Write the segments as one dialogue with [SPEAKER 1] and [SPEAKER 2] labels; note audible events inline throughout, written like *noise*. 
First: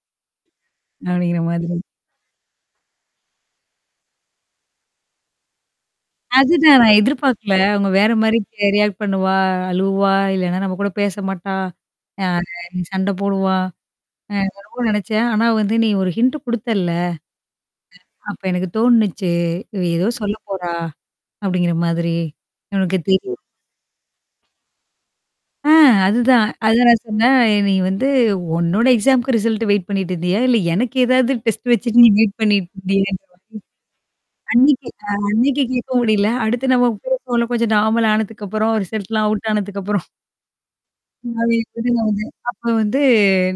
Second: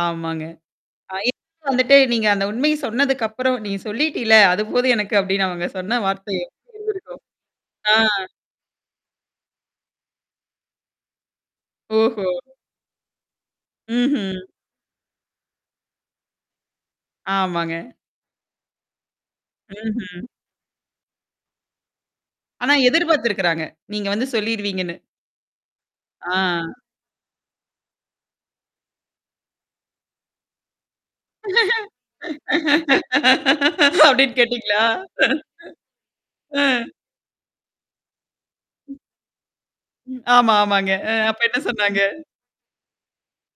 [SPEAKER 1] ஆமாங்க. ஆ.
[SPEAKER 2] அப்பிடிங்கிற
[SPEAKER 1] இப்ப
[SPEAKER 2] மாதிரி.
[SPEAKER 1] வந்துட்டு நீங்க அந்த உண்மை சொன்னதுக்கப்பறம் நீ சொல்லிட்டீல அதுபோதும் எனக்கு அப்பிடின்னு அவங்க சொன்ன வார்த்தைய
[SPEAKER 2] அதுதான்
[SPEAKER 1] *unintelligible*
[SPEAKER 2] எதிர்பார்க்கல. அவுங்க
[SPEAKER 1] ஆ.
[SPEAKER 2] வேறமாரி ரியாக்ட் பண்ணுவா அழுவா! இல்லன்னா நம்ம கூட பேச மாட்டா! யா
[SPEAKER 1] ஓஹோ!
[SPEAKER 2] சண்ட போடுவா! அ
[SPEAKER 1] ம்ஹ்ம்.
[SPEAKER 2] நான் ரொம்ப நெனச்சேன். ஆனா வந்து நீ ஒரு ஹிண்ட் குடுத்தல்ல.
[SPEAKER 1] ஆமாங்க.
[SPEAKER 2] அப்ப எனக்கு தோணுனுச்சு. "இவ ஏதோ
[SPEAKER 1] ம்ஹ்ம்.
[SPEAKER 2] சொல்ல போறா?" அப்பிடிங்கிற மாதிரி.
[SPEAKER 1] ஆனா
[SPEAKER 2] நமக்கு தெரியும்.
[SPEAKER 1] எதிர்பார்த்துருக்கிறாங்க. நீங்க வந்து சொல்லிருவீங்கன்னு.
[SPEAKER 2] ஆ, அதுதான்.
[SPEAKER 1] ஆ.
[SPEAKER 2] அதான் நான் சொன்னேன் "நீ வந்து உன்னோட எக்ஸாம்க்கு ரிசல்ட் வெயிட் பண்ணிட்டு இருந்தியா? இல்ல எனக்கு ஏதாவது டெஸ்ட் வச்சுட்டு நீ வெயிட் பண்ணிட்டு இருந்தியா?"
[SPEAKER 1] அப்பிடின்னு கேட்டீங்களா?
[SPEAKER 2] அன்னக்கி அ அன்னக்கி கேட்க முடியல.
[SPEAKER 1] ஆ.
[SPEAKER 2] அடுத்து நம்ம பேசுவோம்ல கொஞ்சம் நார்மல் ஆனதுக்கப்புறம், ரிசல்ட்லாம் அவுட் ஆனதுக்கப்பறம்.
[SPEAKER 1] ம். ஆமா, ஆமாங்க. அ அப்ப என்ன சொன்னாங்க?
[SPEAKER 2] *unintelligible* அப்ப வந்து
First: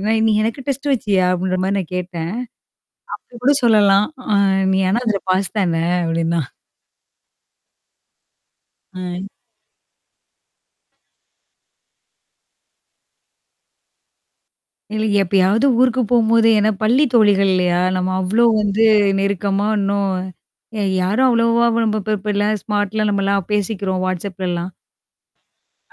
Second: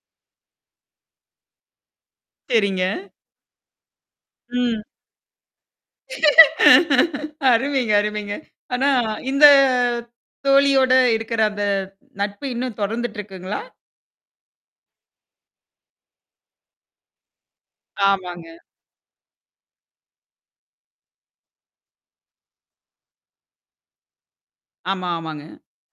[SPEAKER 2] நான் "நீ எனக்கு டெஸ்ட் வச்சியா?" அப்பிடின்றமாரி நான் கேட்டேன்.
[SPEAKER 1] சரிங்க.
[SPEAKER 2] "அப்பிடிகூட சொல்லலாம். அ நீ
[SPEAKER 1] ம்.
[SPEAKER 2] ஆனா அதில பாஸ் தான" அப்பிடின்னா.
[SPEAKER 1] அருமைங்க, அருமைங்க. ஆனா
[SPEAKER 2] ஆ.
[SPEAKER 1] இந்த தோழியோட இருக்கிற அந்த நட்பு இன்னும் தொடர்ந்துட்டு இருக்குங்களா?
[SPEAKER 2] இல்ல, எப்பயாவது ஊருக்கு போகும்போது ஏன்னா பள்ளி தோழிகள் இல்லயா! நம்ம அவ்ளோ
[SPEAKER 1] ஆமாங்க.
[SPEAKER 2] வந்து நெருக்கமா இன்னும் எ யாரும் அவ்வளவா நம்ம இப்ப இப்ப எல்லாம் ஸ்மார்ட்லாம் நம்மலாம் பேசிக்கிறோம் whatsappலலாம்.
[SPEAKER 1] ஆமா, ஆமாங்க.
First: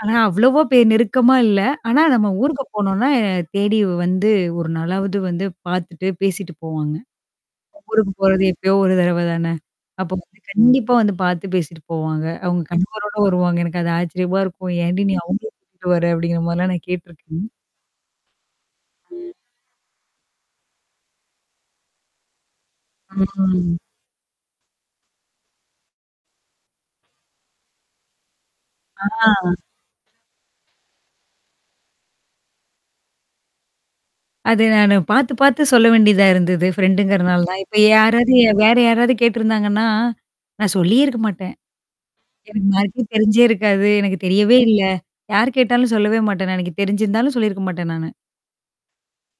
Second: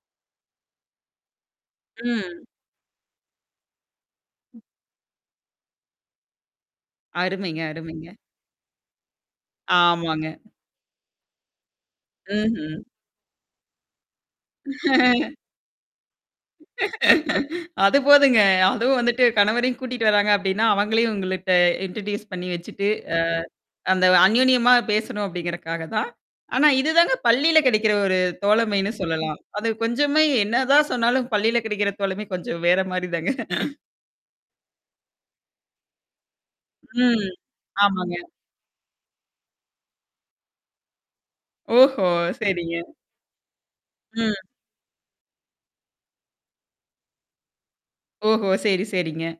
[SPEAKER 2] ஆனா அவ்வளவ பே நெருக்கமா இல்ல. ஆனா நம்ம
[SPEAKER 1] ம்.
[SPEAKER 2] ஊருக்கு போனோனா, தேடி வந்து ஒரு நாளாவது வந்து பார்த்துட்டு பேசிட்டு போவாங்க.
[SPEAKER 1] அருமைங்க,
[SPEAKER 2] ஊருக்கு
[SPEAKER 1] அருமைங்க.
[SPEAKER 2] போறது எப்பயோ ஒரு தடவ தானே! அப்ப
[SPEAKER 1] ஆமாங்க.
[SPEAKER 2] வந்து கண்டிப்பா வந்து பார்த்து பேசிட்டு போவாங்க. அவுங்க
[SPEAKER 1] ம்ஹ்ம்.
[SPEAKER 2] கணவரோட வருவாங்க. எனக்கு அது ஆச்சரியமா இருக்கும். ஏன்டி! நீ
[SPEAKER 1] *laughs*
[SPEAKER 2] அவுங்களும் கூட்டிட்டு வர! அப்பிடிங்கிற மாரிலாம் நான் கேட்டுருக்கேன்.
[SPEAKER 1] அது போதுங்க. அதுவும் வந்துட்டு
[SPEAKER 2] ம்.
[SPEAKER 1] கணவரையும் கூட்டிட்டு வராங்க அப்பிடின்னா, அவங்களையும் உங்கள்ட்ட இன்ட்ரடியூஸ் பண்ணி வச்சுட்டு,
[SPEAKER 2] ம்.
[SPEAKER 1] அ அந்த அன்யோன்யமா பேசணும் அப்பிடிங்கறக்காக தான். ஆனா, இதுதாங்க பள்ளியில கிடைக்கிற ஒரு தோழமைன்னு சொல்லலாம்.
[SPEAKER 2] ஆ.
[SPEAKER 1] அது கொஞ்சமே என்னதான் சொன்னாலும் பள்ளியில கிடைக்கிற தோழமை கொஞ்சம் வேறமாரி தாங்க.
[SPEAKER 2] அது நானு பார்த்து, பார்த்து சொல்ல வேண்டியதா இருந்தது.
[SPEAKER 1] ம்.
[SPEAKER 2] ஃப்ரெண்டுங்கிறனால தான். இப்ப
[SPEAKER 1] ஆமாங்க.
[SPEAKER 2] யாராவது ய வேற யாராவது கேட்டருந்தாங்கன்னா, நான் சொல்லியே இருக்க மாட்டேன்.
[SPEAKER 1] ஓஹோ!
[SPEAKER 2] எனக்கு
[SPEAKER 1] சரிங்க.
[SPEAKER 2] மார்க்கே தெரிஞ்சே இருக்காது. எனக்கு
[SPEAKER 1] ம்.
[SPEAKER 2] தெரியவே இல்ல. யார் கேட்டாலும் சொல்லவே மாட்டேன் எனக்கு தெரிஞ்சிருந்தாலும் சொல்லியிருக்க மாட்டேன் நானு.
[SPEAKER 1] ஓஹோ! சரி, சரிங்க.